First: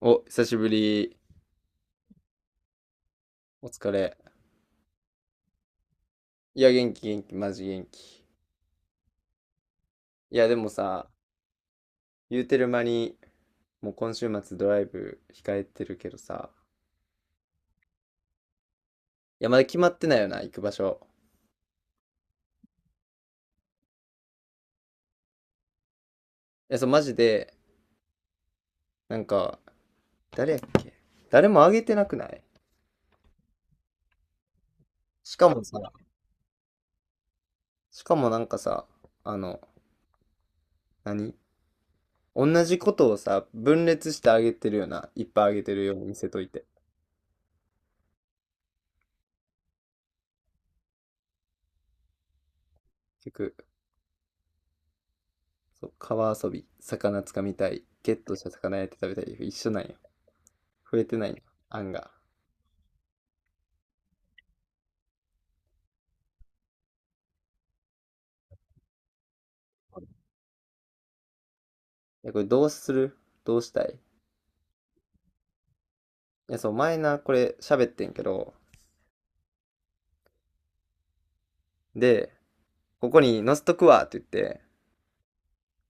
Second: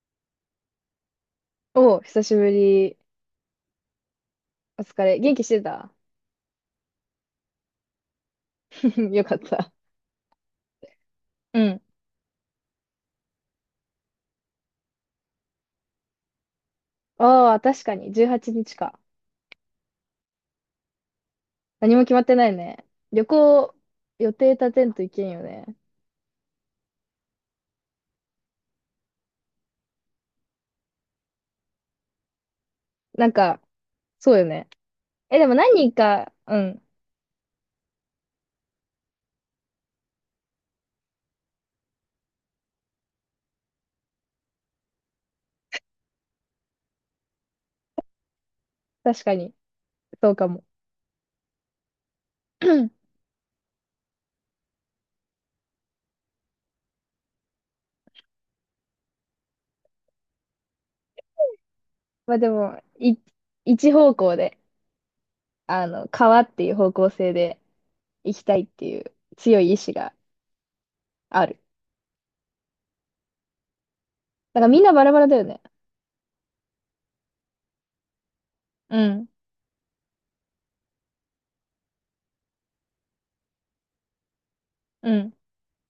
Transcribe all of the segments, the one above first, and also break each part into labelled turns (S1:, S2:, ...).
S1: お、久しぶり。
S2: お久しぶり。
S1: お疲れ。
S2: お疲れ。元気してた？
S1: いや、元気元気、マジ元気。
S2: よかった。
S1: いや、でもさ、
S2: うん。
S1: 言うてる間に、もう今週末ドライブ控えてるけどさ、
S2: ああ、確かに。18日か。
S1: いや、まだ決まってないよな、行く場所。
S2: 何も決まってないね。旅行、予定立てんといけんよね。
S1: いや、そう、マジで、なんか、誰やっけ？誰もあげてなくない？
S2: なんか、そうよね。
S1: し
S2: え、で
S1: か
S2: も
S1: も
S2: 何
S1: さ、
S2: 人か、うん。
S1: しかもなんかさ、あの、何同じことをさ、分裂してあげてるよな。いっぱいあげてるように見せといて。
S2: 確かに。そうかも。
S1: 結局、そう、川遊び、魚つかみたい、ゲットした魚焼いて食べたい、一緒なんや。増えてないな、案が。
S2: まあでも、一方向で、川っていう方向性で行きたいっていう強い意志がある。
S1: いや、これどうする？どうしたい？
S2: だからみんなバラバラだよね。
S1: いや、そう、前な、これ喋ってんけど、
S2: うん。
S1: で、ここに載せとくわって言って、
S2: うん。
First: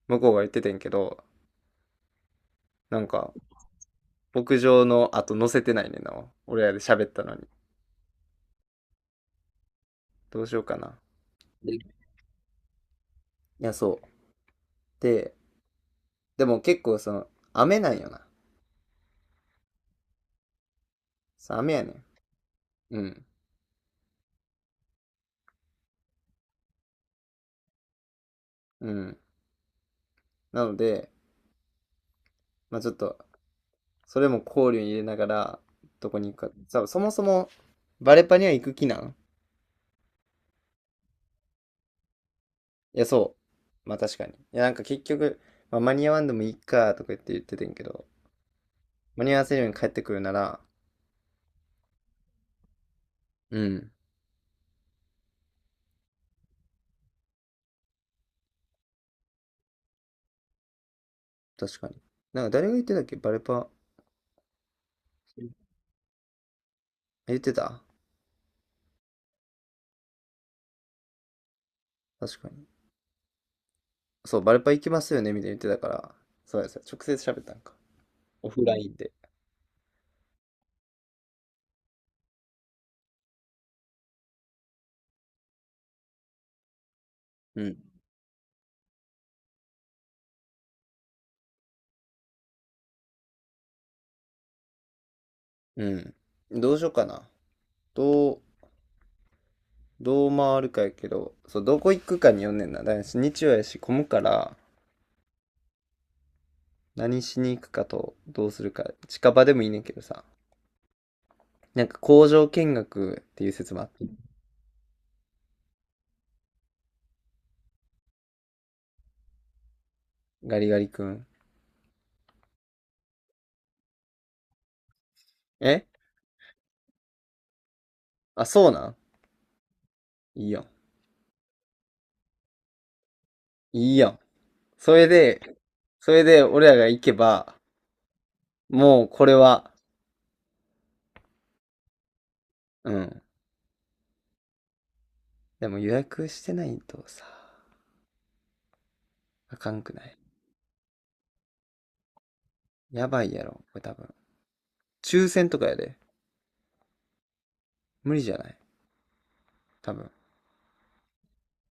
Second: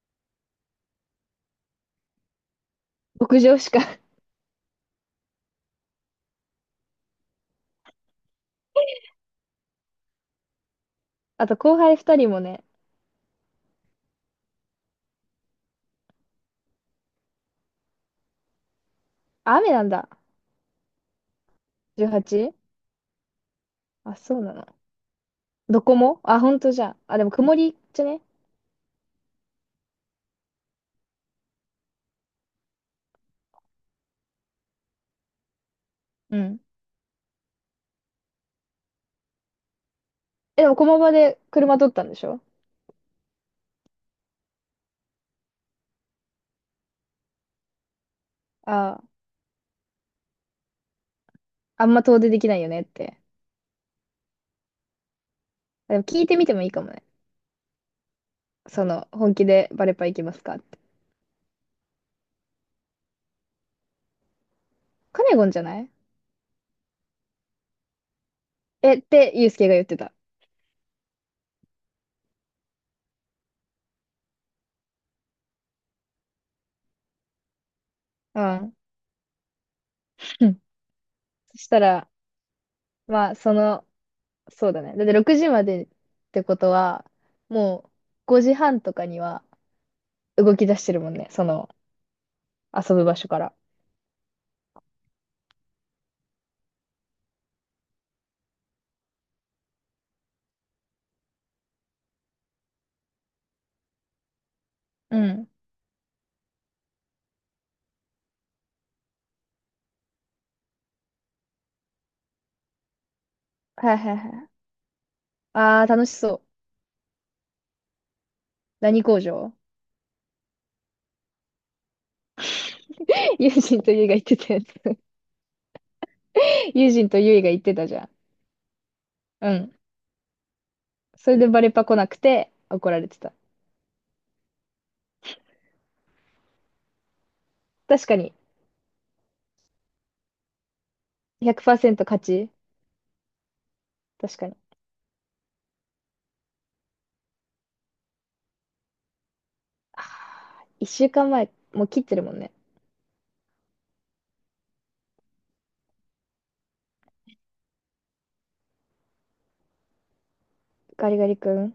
S1: 向こうが言っててんけど、なんか、
S2: 牧場しか。
S1: 牧場の後載せてないねんな。俺らで喋ったのに。どうしようかな。
S2: あと
S1: で、
S2: 後
S1: い
S2: 輩二人もね、
S1: や、そう。で、でも結構雨なんよな。
S2: 雨なんだ。
S1: そう雨やねん。
S2: 18？
S1: うん。
S2: あ、そうなの。どこもあ、ほんとじゃあ。あ、でも曇りじゃね？
S1: うん。なので、まあちょっと、それも考慮に入れながら、どこに行
S2: う
S1: くか。
S2: ん。
S1: そもそも、バレパには行く気なん？
S2: え、でも駒場で車取ったんでしょ？
S1: いや、そう。まあ確かに。いや、なんか結局、まあ、間に合わんでもいいかとか言ってたんやけど、
S2: ああ、
S1: 間に合わせるように帰ってくるなら、
S2: あんま遠出できないよねって。
S1: うん、
S2: あでも聞いてみてもいいかもね。その、本気でバレパ行きますかって。
S1: 確かに。なんか誰が言ってたっけ？バルパ、
S2: カネゴンじゃない？
S1: 言ってた？
S2: え、ってユうスケが言ってた。
S1: 確かに。そう、バルパ行きますよねみたいに言ってたから、そうですよ。直接喋ったんか？
S2: う
S1: オフ
S2: ん。
S1: ラインで。
S2: うん。そしたら、まあ、その、そうだね。だって6時までってことは、
S1: う
S2: も
S1: ん。
S2: う5時半とかには動き出してるもんね。その、遊ぶ場所から。
S1: うん。どうしようかな。どう、どう回るかやけど、そう、どこ行くかによんねんな。だから日曜やし、混むから、
S2: うん。
S1: 何しに行くかと、どうするか。近場でもいいねんけどさ。なんか工場見学っていう説もあっ
S2: はい
S1: て、
S2: はいはい。あー、楽しそう。何工場？
S1: ガリガリ君。
S2: 友人とゆいが言ってたやつ。
S1: え？
S2: 友人とゆいが言ってたじゃん。
S1: あ、そうなん？
S2: うん。
S1: いいやん。
S2: それでバレパ来なくて怒られてた。
S1: いいやん。それで、それで俺らが行けば、
S2: 確かに。
S1: もうこれは、
S2: 100%勝ち。
S1: うん。
S2: 確かに。
S1: でも予約してないとさ、あかんくない？
S2: 1週間前、もう切ってるもんね。
S1: やばいやろ、これ多分。抽選とかやで。無理じゃない？多分。
S2: ガリガリ君、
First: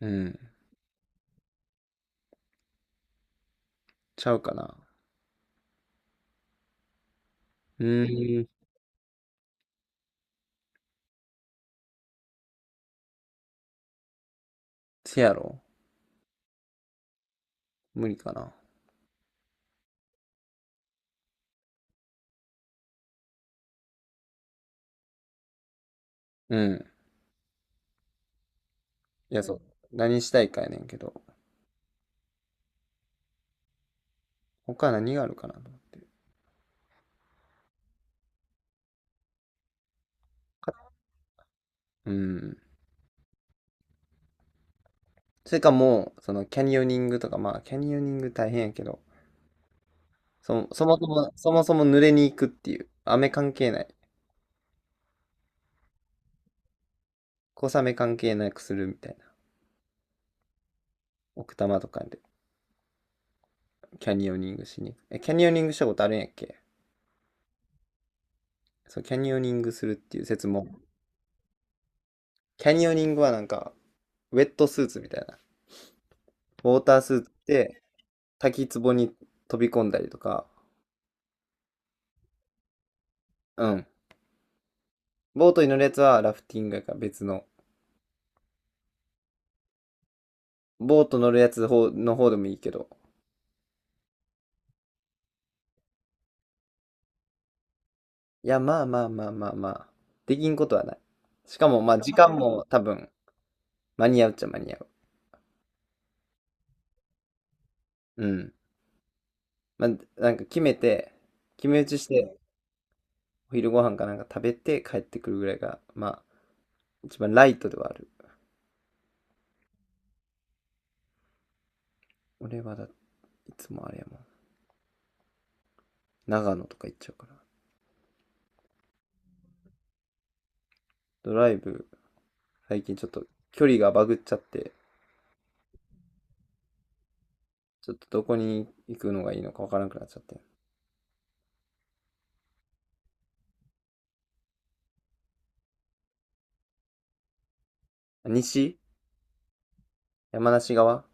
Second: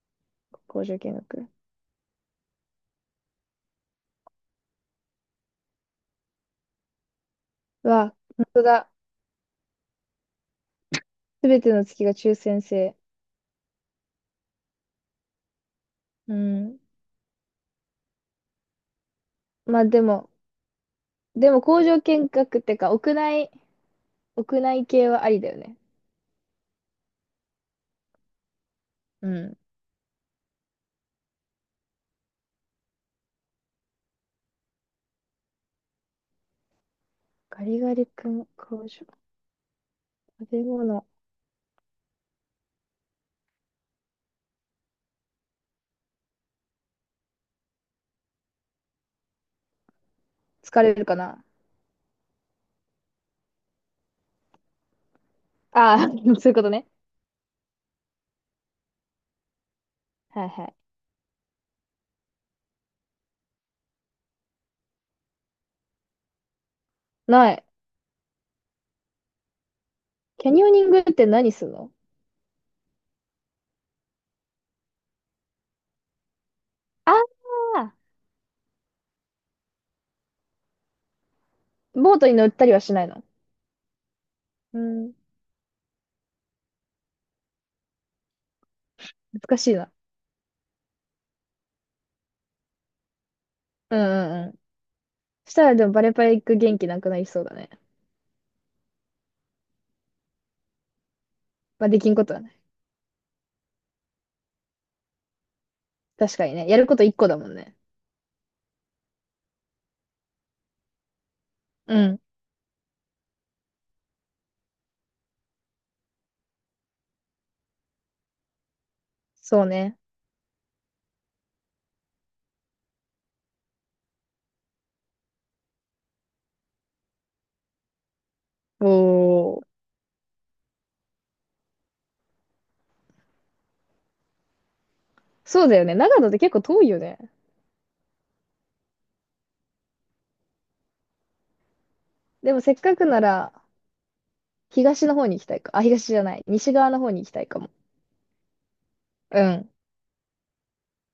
S1: うん。
S2: 工場見学。
S1: ちゃうかな。う
S2: うわ、
S1: ー
S2: 本
S1: ん。
S2: 当だ。すべての月が抽選制。
S1: せやろ？
S2: うん。
S1: 無理かな。
S2: まあでも、でも工場見学ってか、屋内、屋内系はありだよね。
S1: うん。
S2: う
S1: いや、そ
S2: ん。
S1: う。何したいかやねんけど。他何があるかなと思って。
S2: ガリガリ君、工場、食べ物。
S1: うん。それかもう、そのキャニオニングとか、まあ、キャニオニング大変やけど、そ、
S2: 疲
S1: そ
S2: れ
S1: も
S2: る
S1: そ
S2: か
S1: も、
S2: な？
S1: そもそも濡れに行くっていう、雨関係ない、
S2: ああ、そういうことね。
S1: 小雨関係なくするみたいな、
S2: はいはい。
S1: 奥多摩とかでキャニオニングしに行く。え、キャニオニングしたことあるんやっけ？
S2: ない。
S1: そう、キャニオニングするっていう説
S2: キャニ
S1: も、
S2: オニングって何するの？
S1: キャニオニングはなんか、ウェットスーツみたいな、ウォータース
S2: あ
S1: ーツで
S2: あ
S1: 滝壺に飛び込んだりとか、
S2: ー、ボートに乗ったりはしないの？
S1: うん。
S2: うん。
S1: ボートに乗るやつはラフティングやから別の、
S2: 難しいな。
S1: ボート乗るやつの方でもいいけど、
S2: うんうんうん。したらでもバレバレ行く元気なくなりそうだね。
S1: いや、まあまあまあまあまあ。できんことはない。しかも、
S2: まあ、
S1: まあ、
S2: でき
S1: 時
S2: んこと
S1: 間
S2: はない。
S1: も多分、間に合うっちゃ間に合う。
S2: 確かにね。やること一個だもんね。
S1: うん。まあ、なんか決めて、決め打
S2: う
S1: ちし
S2: ん。
S1: て、お昼ご飯かなんか食べて帰ってくるぐらいが、まあ、一番ライトではある。
S2: そうね。
S1: 俺はだ、いつもあれやもん。長野とか行っちゃうから。
S2: おー。
S1: ドライブ、最近ちょっと距離がバグっちゃって、
S2: そうだよね。長野って結構遠いよね。
S1: ちょっとどこに行くのがいいのかわからなくなっちゃって。
S2: でもせっかくなら、東の方に行きたいか。あ、東じゃない。西側の方に行きたいかも。
S1: 西？
S2: うん。
S1: 山梨側？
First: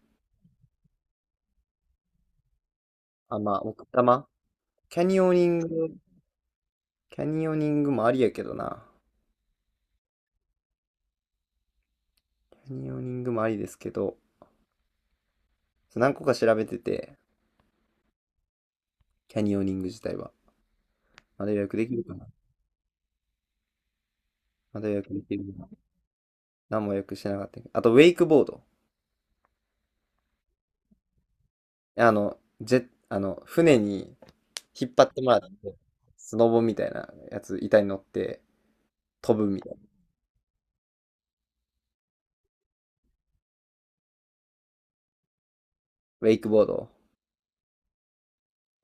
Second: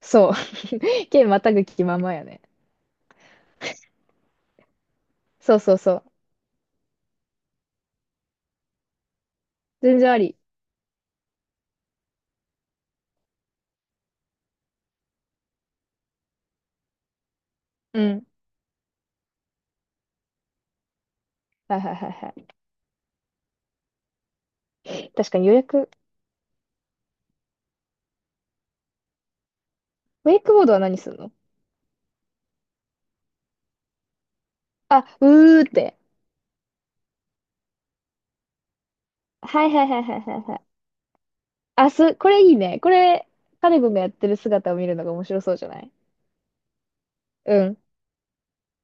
S2: そう。県またぐ気ままやね。
S1: あ、まあ、奥多摩キャニオニ
S2: そ
S1: ン
S2: う
S1: グ、
S2: そうそう。
S1: キャニオニングもありやけどな。
S2: 全然あり。
S1: キャニオニングもありですけど、何個か調べてて、
S2: うん。
S1: キャニオニング自体は。まだ予約
S2: はい
S1: で
S2: は
S1: き
S2: い
S1: る
S2: はい
S1: かな？
S2: はい。
S1: まだ予約で
S2: 確
S1: き
S2: かに
S1: る
S2: 予
S1: かな？
S2: 約。
S1: 何も予約してなかったけど。あと、ウェイクボード。
S2: ウェイクボードは何するの？
S1: 船に引っ張
S2: あ、
S1: ってもらっ
S2: うーっ
S1: て、
S2: て。
S1: スノボみたいなやつ、板に乗って飛ぶみ
S2: はい
S1: たい
S2: はい
S1: な。
S2: はいはいはいはい。あ、す、これいいね。これ、カネ君がやってる姿を見るのが面白そうじゃない？
S1: ウェイクボード。
S2: うん。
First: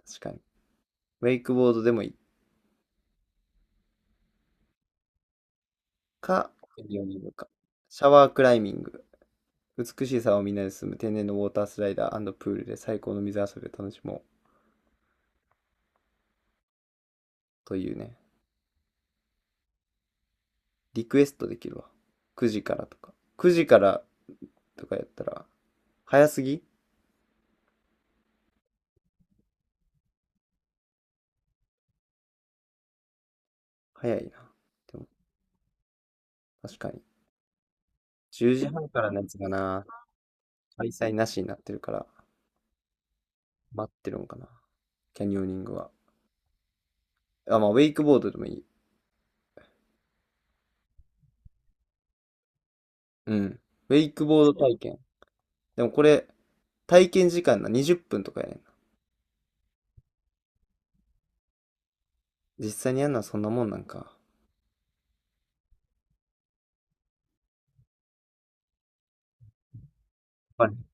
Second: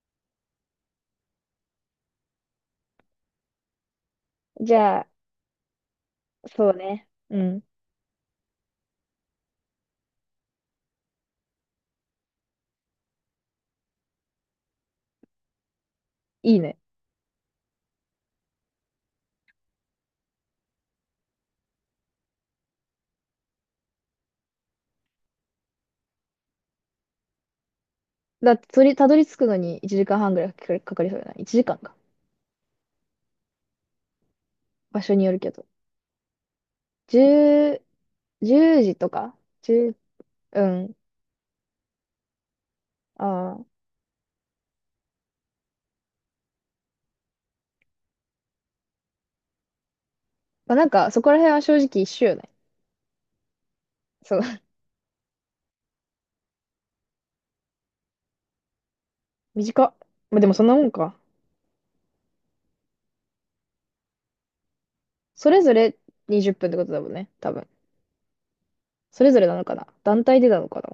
S1: 確かに。ウェイクボードでもいい
S2: じゃあ、
S1: か、
S2: そう
S1: キャニオ
S2: ね。
S1: ニング
S2: う
S1: か。
S2: ん。
S1: シャワークライミング。美しい沢をみんなで進む天然のウォータースライダープールで最高の水遊びを楽しもう
S2: いいね。
S1: というね。リクエストできるわ。9時からとか。9時からとかやったら、早すぎ
S2: だって、それたどり着くのに1時間半ぐらいかかりそうじゃない？ 1 時間か。
S1: 早いな。で
S2: 場
S1: も、
S2: 所によるけど。
S1: 確かに。
S2: 10、
S1: 10時半
S2: 時
S1: から
S2: と
S1: のや
S2: か
S1: つが
S2: 1
S1: な、
S2: う、う
S1: 開
S2: ん。
S1: 催なしになってるから、
S2: ああ。
S1: 待ってるんかな。キャニオニングは。あ、まあ、ウェイクボードでもいい。
S2: まあ、なんか、そこら辺は正直一緒よね。
S1: うん。ウェイク
S2: そう。
S1: ボード 体験。でもこれ、体験時間な、20分とかやねんな。
S2: 短っ。まあ、でもそんなもんか。
S1: 実際にやるのはそんなもんなんか。
S2: それぞれ20分っぷんってことだもんね。多分。それぞれなのかな、団体でな
S1: は
S2: の
S1: い。
S2: かな？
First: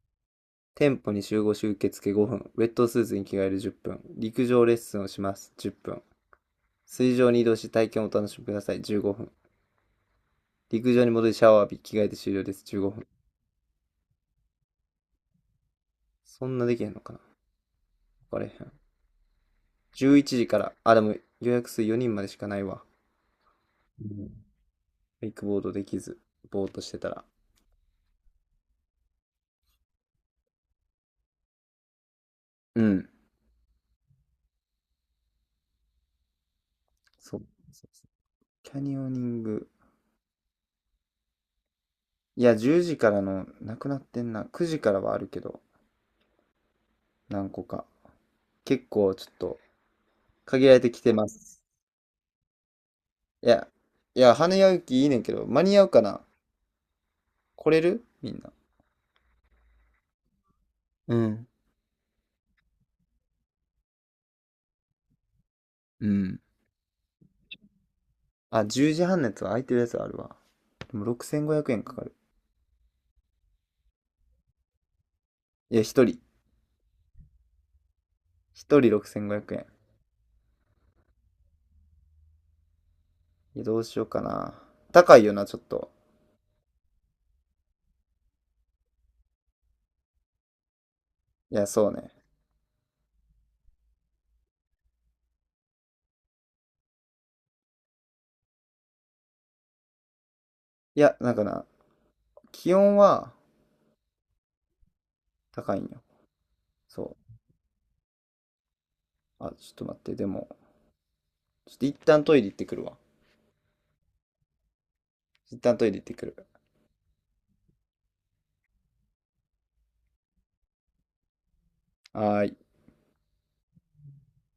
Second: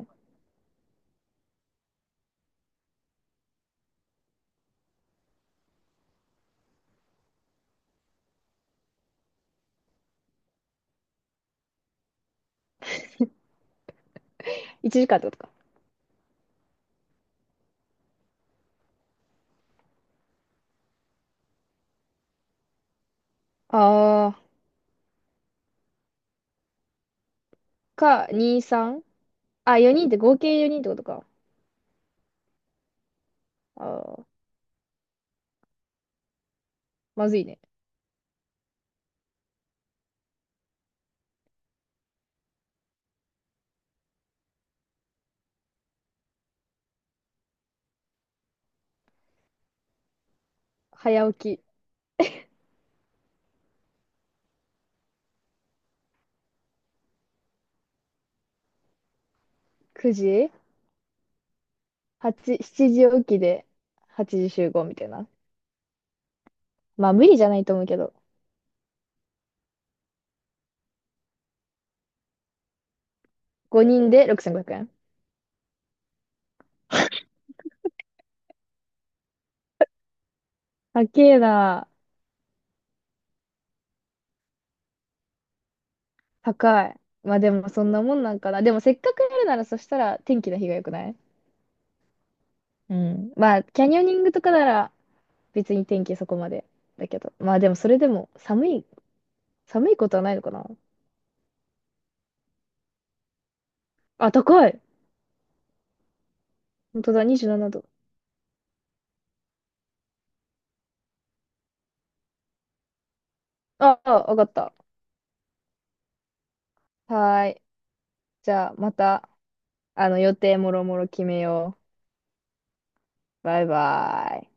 S1: 店舗に集合し受付5分。ウェットスーツに着替える10分。陸上レッスンをします。10分。水上に移動し体験をお楽しみください。15分。陸上に戻りシャワー浴び、着替えて終了です。15分。
S2: 1 時間ってことか。
S1: そんなできへんのかな？わかれへん。11時から、あ、でも予約数4人までしかないわ。う
S2: あ
S1: ん。
S2: ー、
S1: ウイクボードできず、ぼーっとしてたら。
S2: か、2、3？ あ、4人って合計4人ってことか。
S1: うん。
S2: あー、ま
S1: そ
S2: ず
S1: う。
S2: いね。
S1: そうそうキャニオニング。いや、10時からの、なくなってんな。9時からはあるけど、何個か。結構ちょっと、限られてきてま
S2: 早起
S1: す。
S2: き、
S1: いや、いや、花屋行きいいねんけど、間に合うかな？来れるみんな。
S2: 9時？
S1: うん。
S2: 8、7時起きで8時集合みたいな。
S1: うん。
S2: まあ無理じゃないと思うけど。
S1: あ、10時半のやつは空いてるやつあるわ。でも6500円かかる。
S2: 5人で6500円。
S1: いや、一人。一人6500円。
S2: 高えな。
S1: いや、どうしようかな。高いよな、ちょっと。
S2: 高い。まあでもそんなもんなんかな。でもせっかくやるならそしたら天気の日が良くない？
S1: いや、そうね。
S2: うん。まあキャニオニングとかなら別に天気そこまでだけど。まあでもそれでも寒い、寒いことはないのかな？
S1: いや、なんかな、気温は
S2: あ、高い。
S1: 高いんよ。
S2: 本当
S1: そ
S2: だ、27度。
S1: う。あ、ちょっと待って、でも、ちょっと一旦トイレ行ってくるわ。
S2: ああ、わかった。
S1: 一旦トイレ行ってくる。
S2: はーい。じゃあ、また、あの、予定もろもろ決めよ
S1: はーい。
S2: う。バイバイ。